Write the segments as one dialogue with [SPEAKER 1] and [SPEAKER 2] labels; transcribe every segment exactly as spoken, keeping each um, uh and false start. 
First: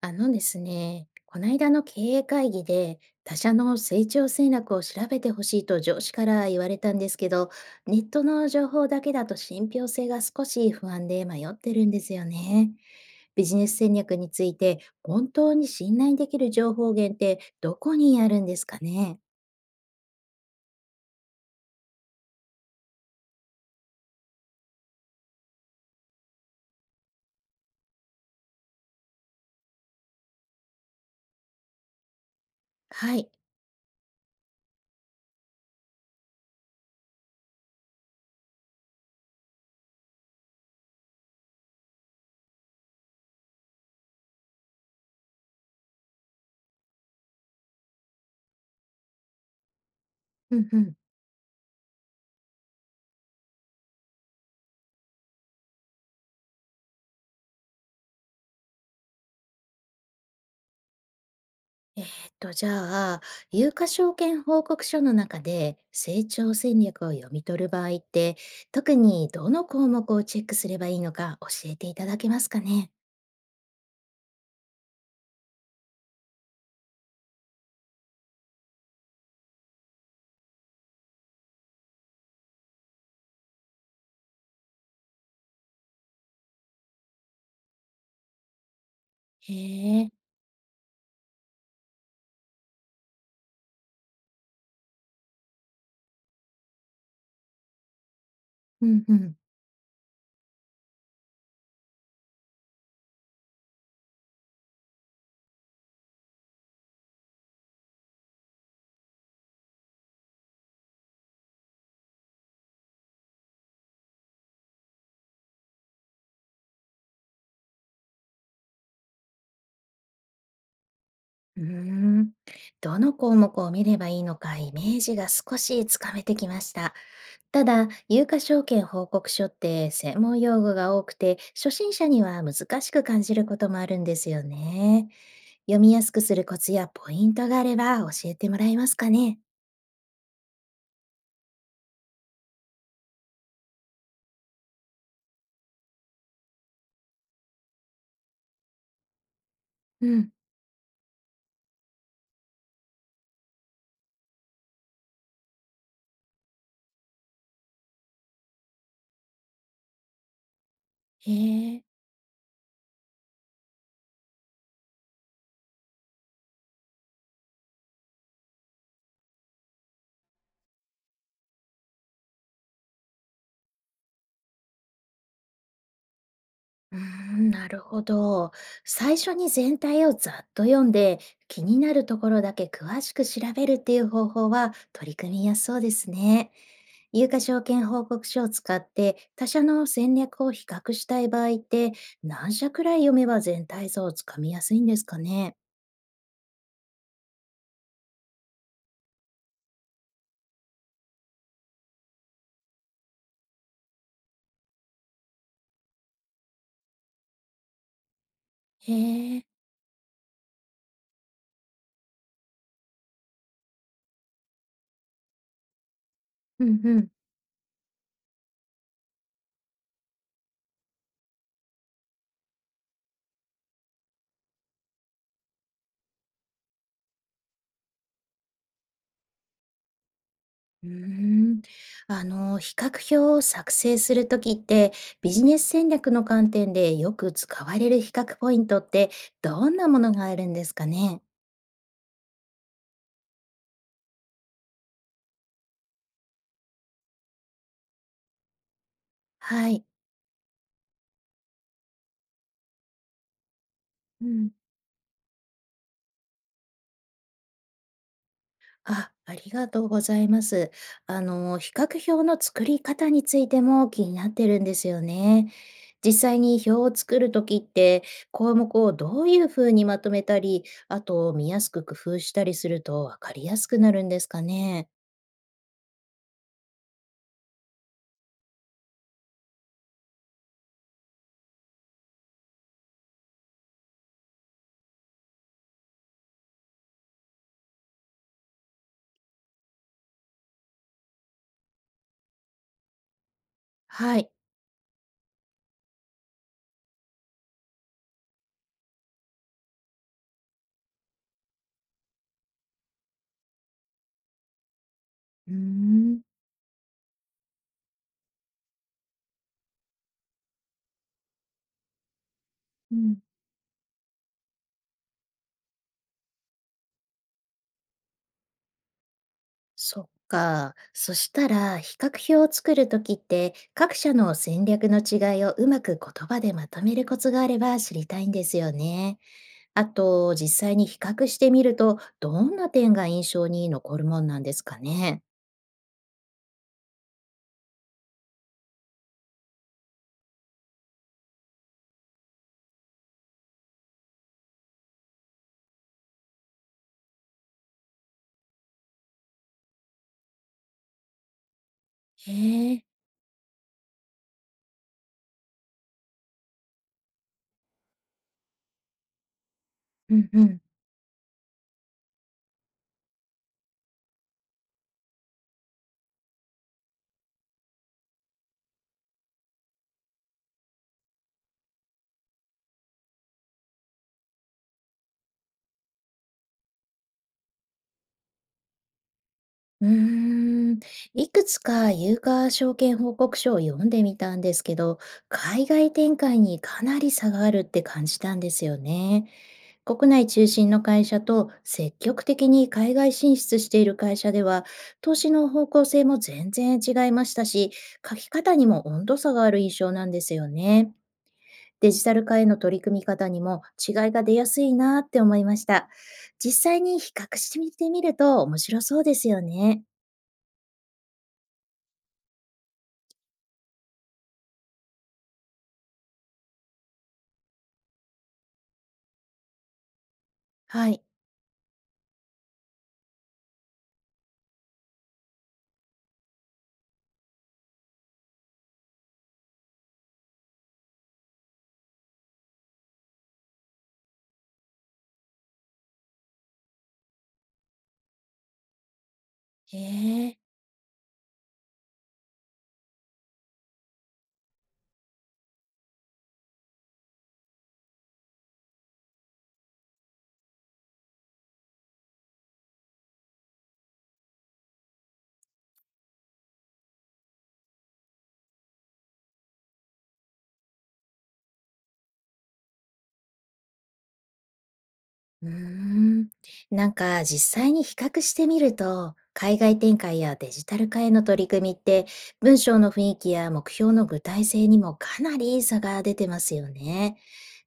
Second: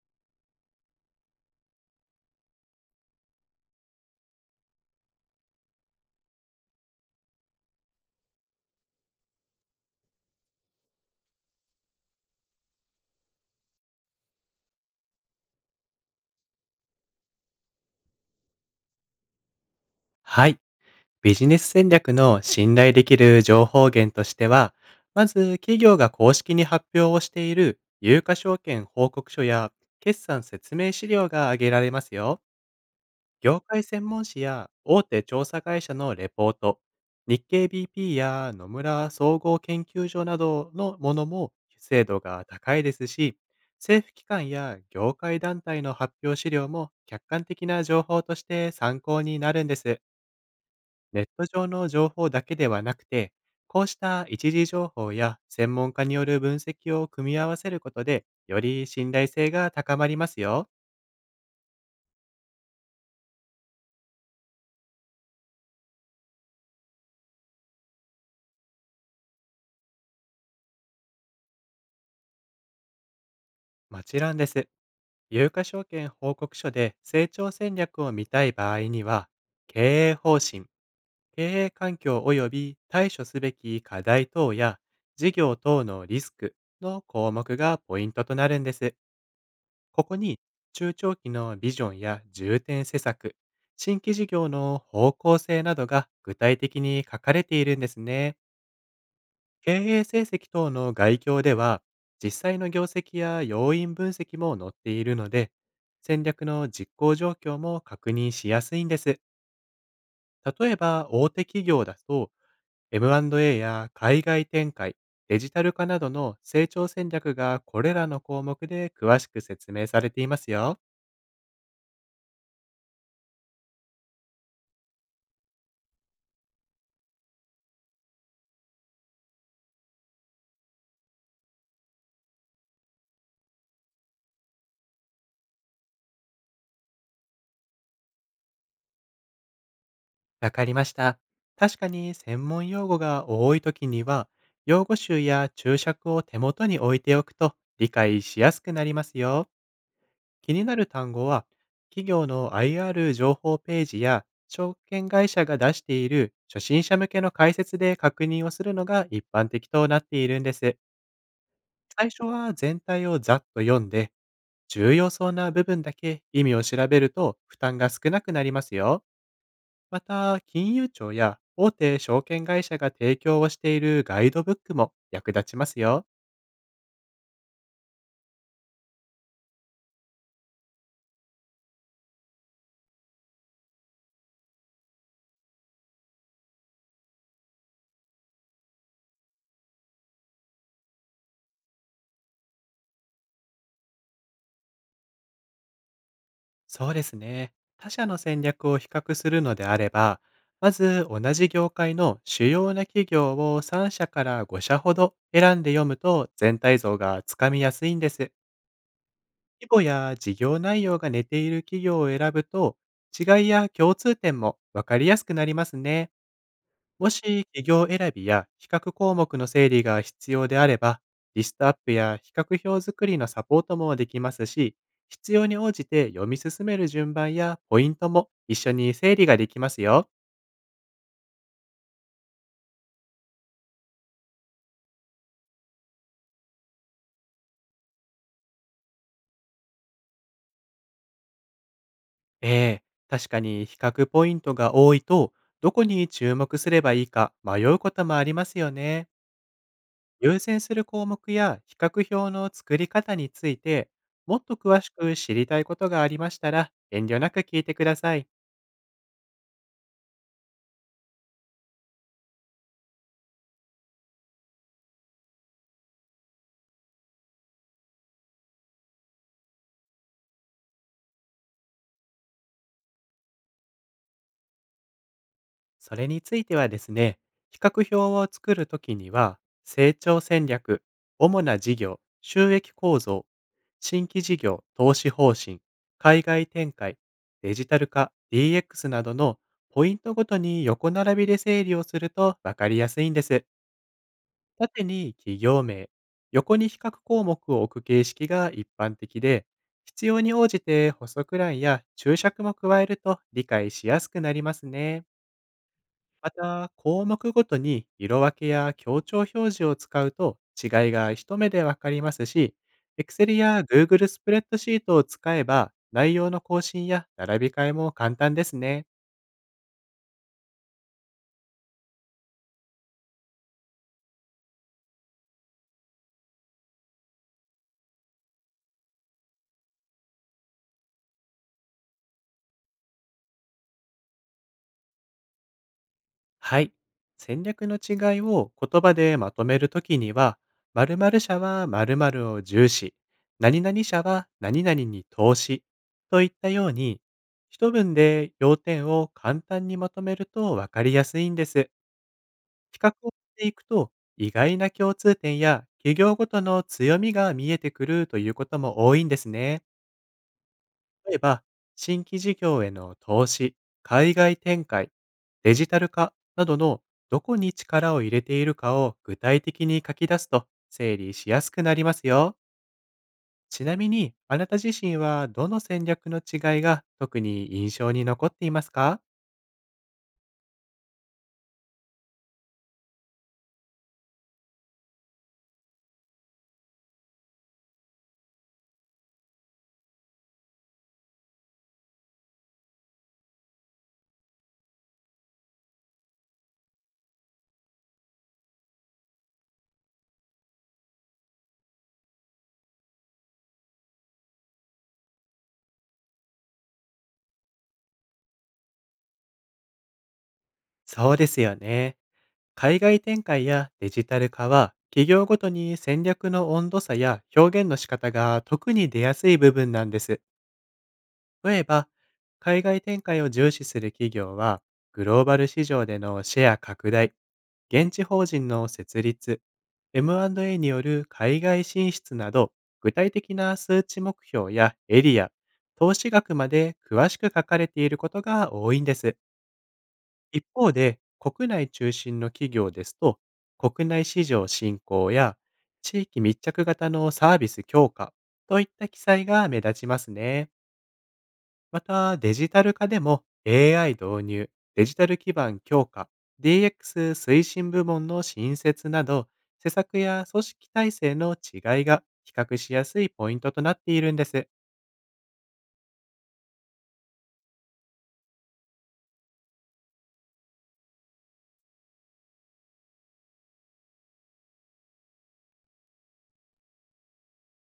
[SPEAKER 1] あのですね、こないだの経営会議で他社の成長戦略を調べてほしいと上司から言われたんですけど、ネットの情報だけだと信憑性が少し不安で迷ってるんですよね。ビジネス戦略について本当に信頼できる情報源ってどこにあるんですかね？
[SPEAKER 2] はい。ビジネス戦略の信頼できる情報源としては、まず企業が公式に発表をしている有価証券報告書や決算説明資料が挙げられますよ。
[SPEAKER 1] はい。
[SPEAKER 2] 業界専門誌や大手調査会社のレポート、日経 ビーピー や野村総合研究所などのものも精度が高いですし、政府機関や業界団体の発表資料も客観的な情報として参考になるんです。
[SPEAKER 1] うんうん。
[SPEAKER 2] ネット上の情報だけではなくて、こうした一時情報や専門家による分析を組み合わせることで、より信頼性が高まりますよ。
[SPEAKER 1] えーっと、じゃあ、有価証券報告書の中で成長戦略を読み取る場合って、特にどの項目をチェックすればいいのか教えていただけますかね？
[SPEAKER 2] もちろんです。有価証券報告書で成長戦略を見たい場合には、経営方針、経営環境及び対処すべき課題等や事業等のリスクの項目がポイントとなるんです。
[SPEAKER 1] へ
[SPEAKER 2] こ
[SPEAKER 1] え、
[SPEAKER 2] こに中長期のビジョンや重点施策、新規事業の方向性などが具体的に書かれているんですね。
[SPEAKER 1] うんうん。
[SPEAKER 2] 経営成績等の概況では、実際の業績や要因分析も載っているので、戦略の実行状況も確認しやすいんです。例えば、大手企業だと、エムアンドエー や海外展開、デジタル化などの成長戦略がこれらの項目で詳しく説明されていますよ。
[SPEAKER 1] うーん、どの項目を見ればいいのかイメージが少しつかめてきました。ただ、有価証券報告書って専門用語が多くて、初心者には難しく感じることもあるんですよね。読みやすくするコツやポイントがあれば教えてもらえますかね？
[SPEAKER 2] わかりました。確かに専門用語が多いときには、用語集や注釈を手元に置いておくと理解しやすくなりますよ。
[SPEAKER 1] うん。
[SPEAKER 2] 気になる単語は、企業の アイアール 情報ページや証券会社が出している初心者向けの解説で確認をするのが一般的となっているんです。
[SPEAKER 1] へえ。
[SPEAKER 2] 最初は全体をざっと読んで、重要そうな部分だけ意味を調べると負担が少なくなりますよ。また、金融庁や大手証券会社が提供をしているガイドブックも役立ちますよ。
[SPEAKER 1] うーん、なるほど。最初に全体をざっと読んで、気になるところだけ詳しく調べるっていう方法は取り組みやすそうですね。有価証券報告書を使って他社の戦略を比較したい場合って何社くらい読めば全体像をつかみやすいんですかね？
[SPEAKER 2] そうですね。他社の戦略を比較するのであれば、まず同じ業界の主要な企業をさん社からご社ほど選んで読むと全体像がつかみやすいんです。
[SPEAKER 1] へえ。
[SPEAKER 2] 規模や事業内容が似ている企業を選ぶと、違いや共通点もわかりやすくなりますね。
[SPEAKER 1] うんうん。
[SPEAKER 2] もし企業選びや比較項目の整理が必要であれば、リストアップや比較表作りのサポートもできますし、必要に応じて読み進める順番やポイントも一緒に整理ができますよ。
[SPEAKER 1] うーん、あの、比較表を作成するときって、ビジネス戦略の観点でよく使われる比較ポイントってどんなものがあるんですかね？
[SPEAKER 2] ええ、確かに比較ポイントが多いと、どこに注目すればいいか迷うこともありますよね。
[SPEAKER 1] はい。
[SPEAKER 2] 優先する項目や比較表の作り方について、
[SPEAKER 1] う
[SPEAKER 2] もっ
[SPEAKER 1] ん。
[SPEAKER 2] と詳しく知りたいことがありましたら、遠慮なく聞いてください。
[SPEAKER 1] あ、ありがとうございます。あの、比較表の作り方についても気になってるんですよね。実際に表を作るときって、項目をどういうふうにまとめたり、あと見やすく工夫したりすると分かりやすくなるんですかね？
[SPEAKER 2] それについてはですね、比較表を作るときには、成長戦略、主な事業、収益構造、新規事業、投資方針、海外展開、デジタル化、ディーエックス などのポイントごとに横並びで整理をすると分かりやすいんです。
[SPEAKER 1] はい。
[SPEAKER 2] 縦に企業名、横に比較項目を置く形式が一般的で、必要に応じて補足欄や注釈も加えると理解しやすくなりますね。
[SPEAKER 1] うーん。
[SPEAKER 2] また、項目ごとに色分けや強調表示を使うと違いが一目でわかりますし、
[SPEAKER 1] うん。
[SPEAKER 2] Excel や Google スプレッドシートを使えば内容の更新や並び替えも簡単ですね。
[SPEAKER 1] そっか。そしたら、比較表を作るときって、各社の戦略の違いをうまく言葉でまとめるコツがあれば知りたいんですよね。あと、実際に比較してみると、どんな点が印象に残るもんなんですかね？
[SPEAKER 2] はい。戦略の違いを言葉でまとめるときには、〇〇社は〇〇を重視、何々社は何々に投資といったように、一文で要点を簡単にまとめるとわかりやすいんです。
[SPEAKER 1] へ
[SPEAKER 2] 比
[SPEAKER 1] え、
[SPEAKER 2] 較をしていくと、意外な共通点や企業ごとの強みが見えてくるということも多いんですね。
[SPEAKER 1] うんうん。
[SPEAKER 2] 例えば、新規事業への投資、海外展開、デジタル化などのどこに力を入れているかを具体的に書き出すと整理しやすくなりますよ。ちなみに、あなた自身はどの戦略の違いが特に印象に残っていますか？
[SPEAKER 1] うーん、いくつか有価証券報告書を読んでみたんですけど、海外展開にかなり差があるって感じたんですよね。国内中心の会社と積極的に海外進出している会社では、投資の方向性も全然違いましたし、書き方にも温度差がある印象なんですよね。デジタル化への取り組み方にも違いが出やすいなって思いました。実際に比較してみてみると面白そうですよね。
[SPEAKER 2] そうですよね。海外展開やデジタル化は、企業ごとに戦略の温度差や表現の仕方が特に出やすい部分なんです。
[SPEAKER 1] はい。
[SPEAKER 2] 例えば、海外展開を重視する企業は、グローバル市場でのシェア拡大、現地法人の設立、エムアンドエー による海外進出など、具体的な数値目標やエリア、投資額まで詳しく書かれていることが多いんです。
[SPEAKER 1] へえ。
[SPEAKER 2] 一方で、国内中心の企業ですと、国内市場振興や地域密着型のサービス強化といった記載が目立ちますね。また、デジタル化でも エーアイ 導入、デジタル基盤強化、ディーエックス 推進部門の新設など、施策や組織体制の違いが比較しやすいポイントとなっているんです。
[SPEAKER 1] うーん、なんか実際に比較してみると、海外展開やデジタル化への取り組みって、文章の雰囲気や目標の具体性にもかなり差が出てますよね。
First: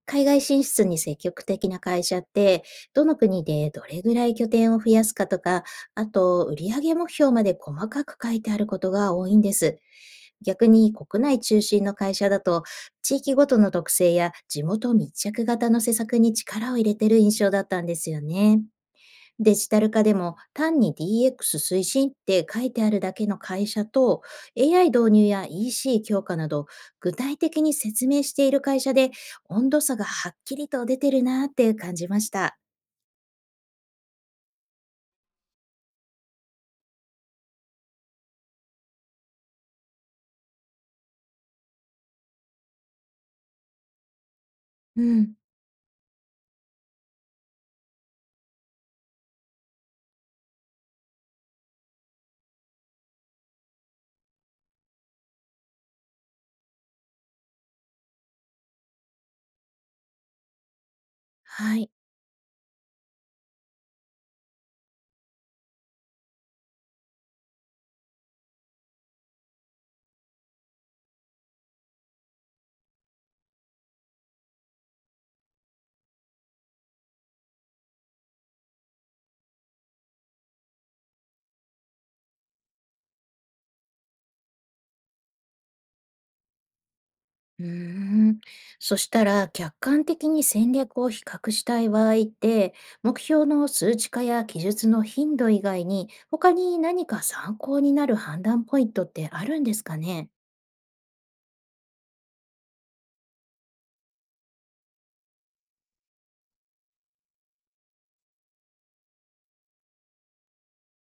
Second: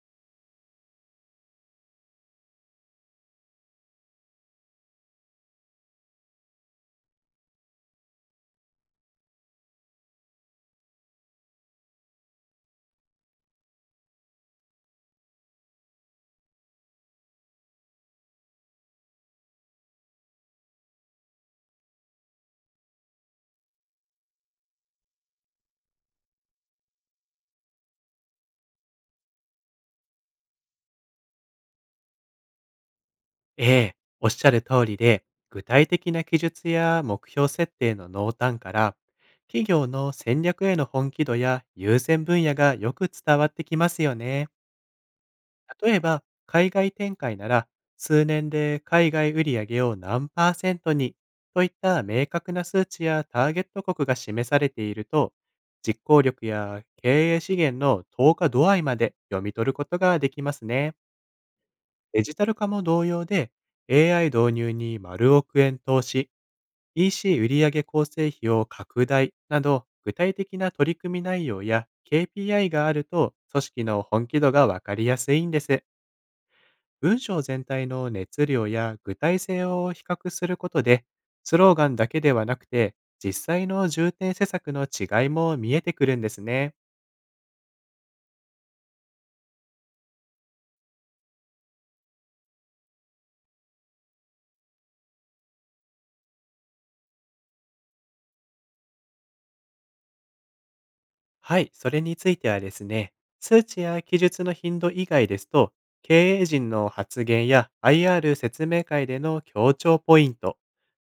[SPEAKER 1] 海外進出に積極的な会社って、どの国でどれぐらい拠点を増やすかとか、あと売上目標まで細かく書いてあることが多いんです。逆に国内中心の会社だと、地域ごとの特性や地元密着型の施策に力を入れてる印象だったんですよね。デジタル化でも単に ディーエックス 推進って書いてあるだけの会社と エーアイ 導入や イーシー 強化など具体的に説明している会社で温度差がはっきりと出てるなって感じました。
[SPEAKER 2] ええ、おっしゃる通りで、具体的な記述や目標設定の濃淡から、企業の戦略への本気度や優先分野がよく伝わってきますよね。
[SPEAKER 1] うん。
[SPEAKER 2] 例えば、海外展開なら、数年で海外売上を何パーセントにといった明確な数値やターゲット国が示されていると、実行力や経営資源の投下度合いまで読み取ることができますね。
[SPEAKER 1] はい。
[SPEAKER 2] デジタル化も同様で、エーアイ 導入に丸億円投資、イーシー 売上構成費を拡大など、具体的な取り組み内容や ケーピーアイ があると、組織の本気度がわかりやすいんです。文章全体の熱量や具体性を比較することで、スローガンだけではなくて、実際の重点施策の違いも見えてくるんですね。
[SPEAKER 1] うーん。そしたら、客観的に戦略を比較したい場合って、目標の数値化や記述の頻度以外に、他に何か参考になる判断ポイントってあるんですかね？
[SPEAKER 2] はい、それについてはですね、数値や記述の頻度以外ですと、経営陣の発言や アイアール 説明会での協調ポイント、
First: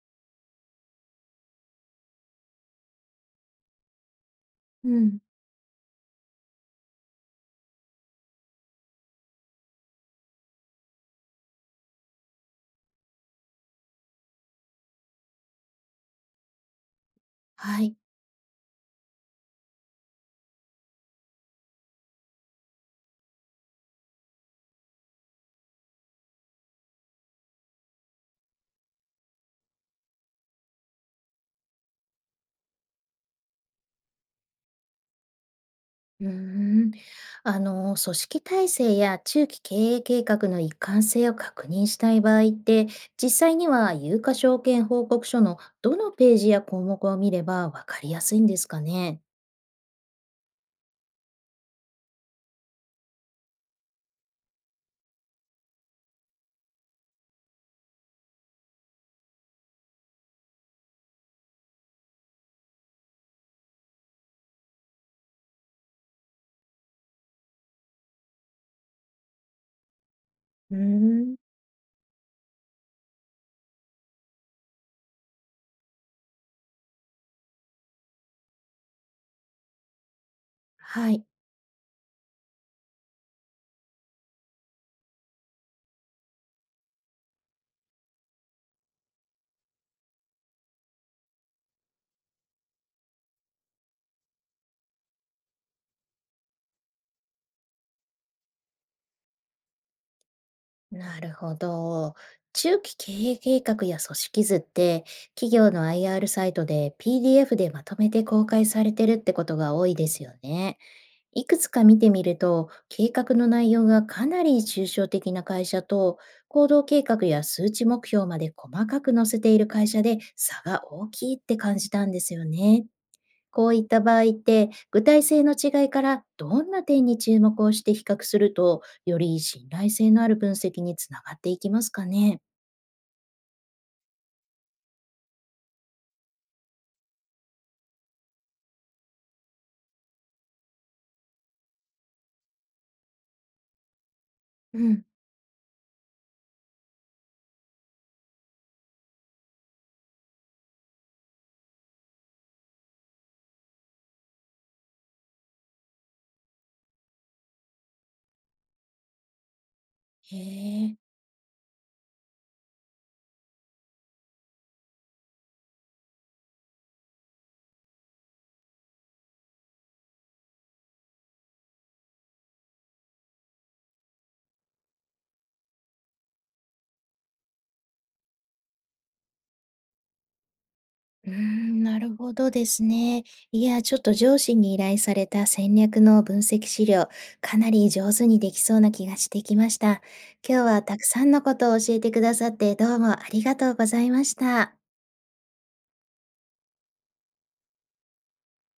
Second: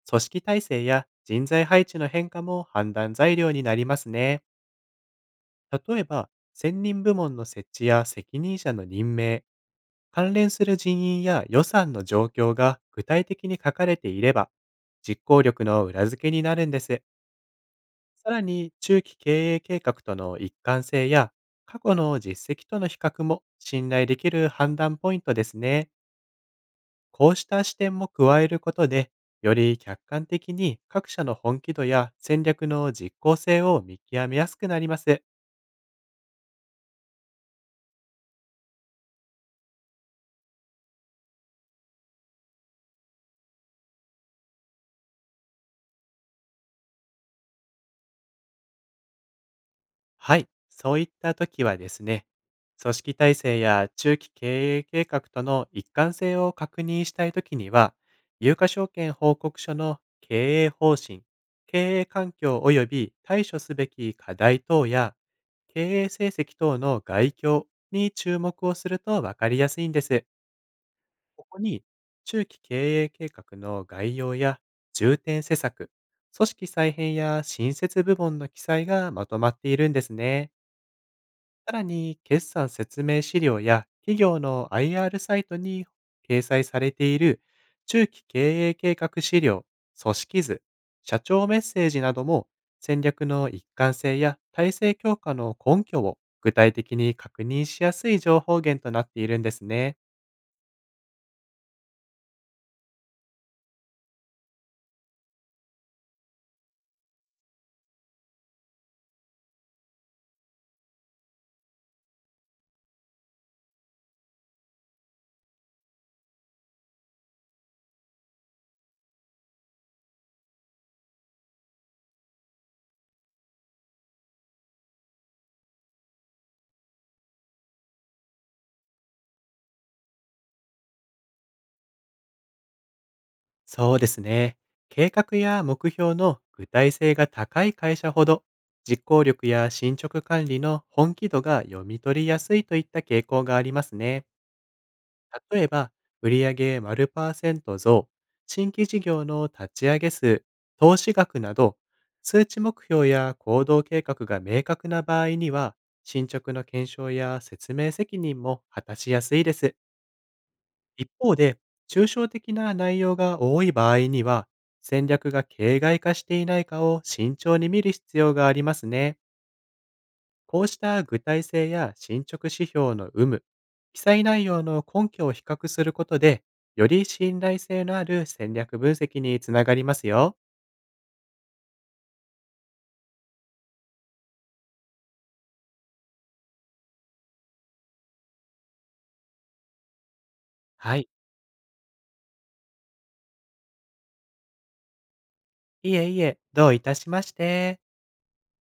[SPEAKER 2] 組織体制や人材配置の変化も判断材料になりますね。
[SPEAKER 1] うん、
[SPEAKER 2] 例えば、専任部門の設置や責任者の任命、関連する人員や予算の状況が具体的に書かれていれば、実行力の裏付けになるんです。
[SPEAKER 1] はい。
[SPEAKER 2] さらに、中期経営計画との一貫性や、過去の実績との比較も信頼できる判断ポイントですね。こうした視点も加えることで、より客観的に各社の本気度や戦略の実効性を見極めやすくなります。
[SPEAKER 1] うーん。あの、組織体制や中期経営計画の一貫性を確認したい場合って、実際には有価証券報告書のどのページや項目を見れば分かりやすいんですかね？
[SPEAKER 2] はい、そういった時はですね、組織体制や中期経営計画との一貫性を確認したい時には、有価証券報告書の経営方針、経営環境及び対処すべき課題等や、経営成績等の概況に注目をすると分かりやすいんです。
[SPEAKER 1] うーん、
[SPEAKER 2] ここに、中期経営計画の概要や重点施策、組織再編や新設部門の記載がまとまっているんですね。
[SPEAKER 1] はい。
[SPEAKER 2] さらに、決算説明資料や企業の アイアール サイトに掲載されている中期経営計画資料、組織図、社長メッセージなども戦略の一貫性や体制強化の根拠を具体的に確認しやすい情報源となっているんですね。
[SPEAKER 1] なるほど。中期経営計画や組織図って、企業の アイアール サイトで ピーディーエフ でまとめて公開されてるってことが多いですよね。いくつか見てみると、計画の内容がかなり抽象的な会社と、行動計画や数値目標まで細かく載せている会社で差が大きいって感じたんですよね。こういった場合って、具体性の違いからどんな点に注目をして比較すると、より信頼性のある分析につながっていきますかね？
[SPEAKER 2] そうですね。計画や目標の具体性が高い会社ほど実行力や進捗管理の本気度が読み取りやすいといった傾向がありますね。
[SPEAKER 1] うん。
[SPEAKER 2] 例えば、売上丸パーセント増、新規事業の立ち上げ数、投資額など、数値目標や行動計画が明確な場合には、進捗の検証や説明責任も果たしやすいです。
[SPEAKER 1] へえ。
[SPEAKER 2] 一方で、抽象的な内容が多い場合には、戦略が形骸化していないかを慎重に見る必要がありますね。こうした具体性や進捗指標の有無、記載内容の根拠を比較することで、より信頼性のある戦略分析につながりますよ。
[SPEAKER 1] うーん、なるほどですね。いや、ちょっと上司に依頼された戦略の分析資料、かなり上手にできそうな気がしてきました。今日は
[SPEAKER 2] は
[SPEAKER 1] たく
[SPEAKER 2] い。
[SPEAKER 1] さんのことを教えてくださってどうもありがとうございました。
[SPEAKER 2] いえいえ、どういたしまして。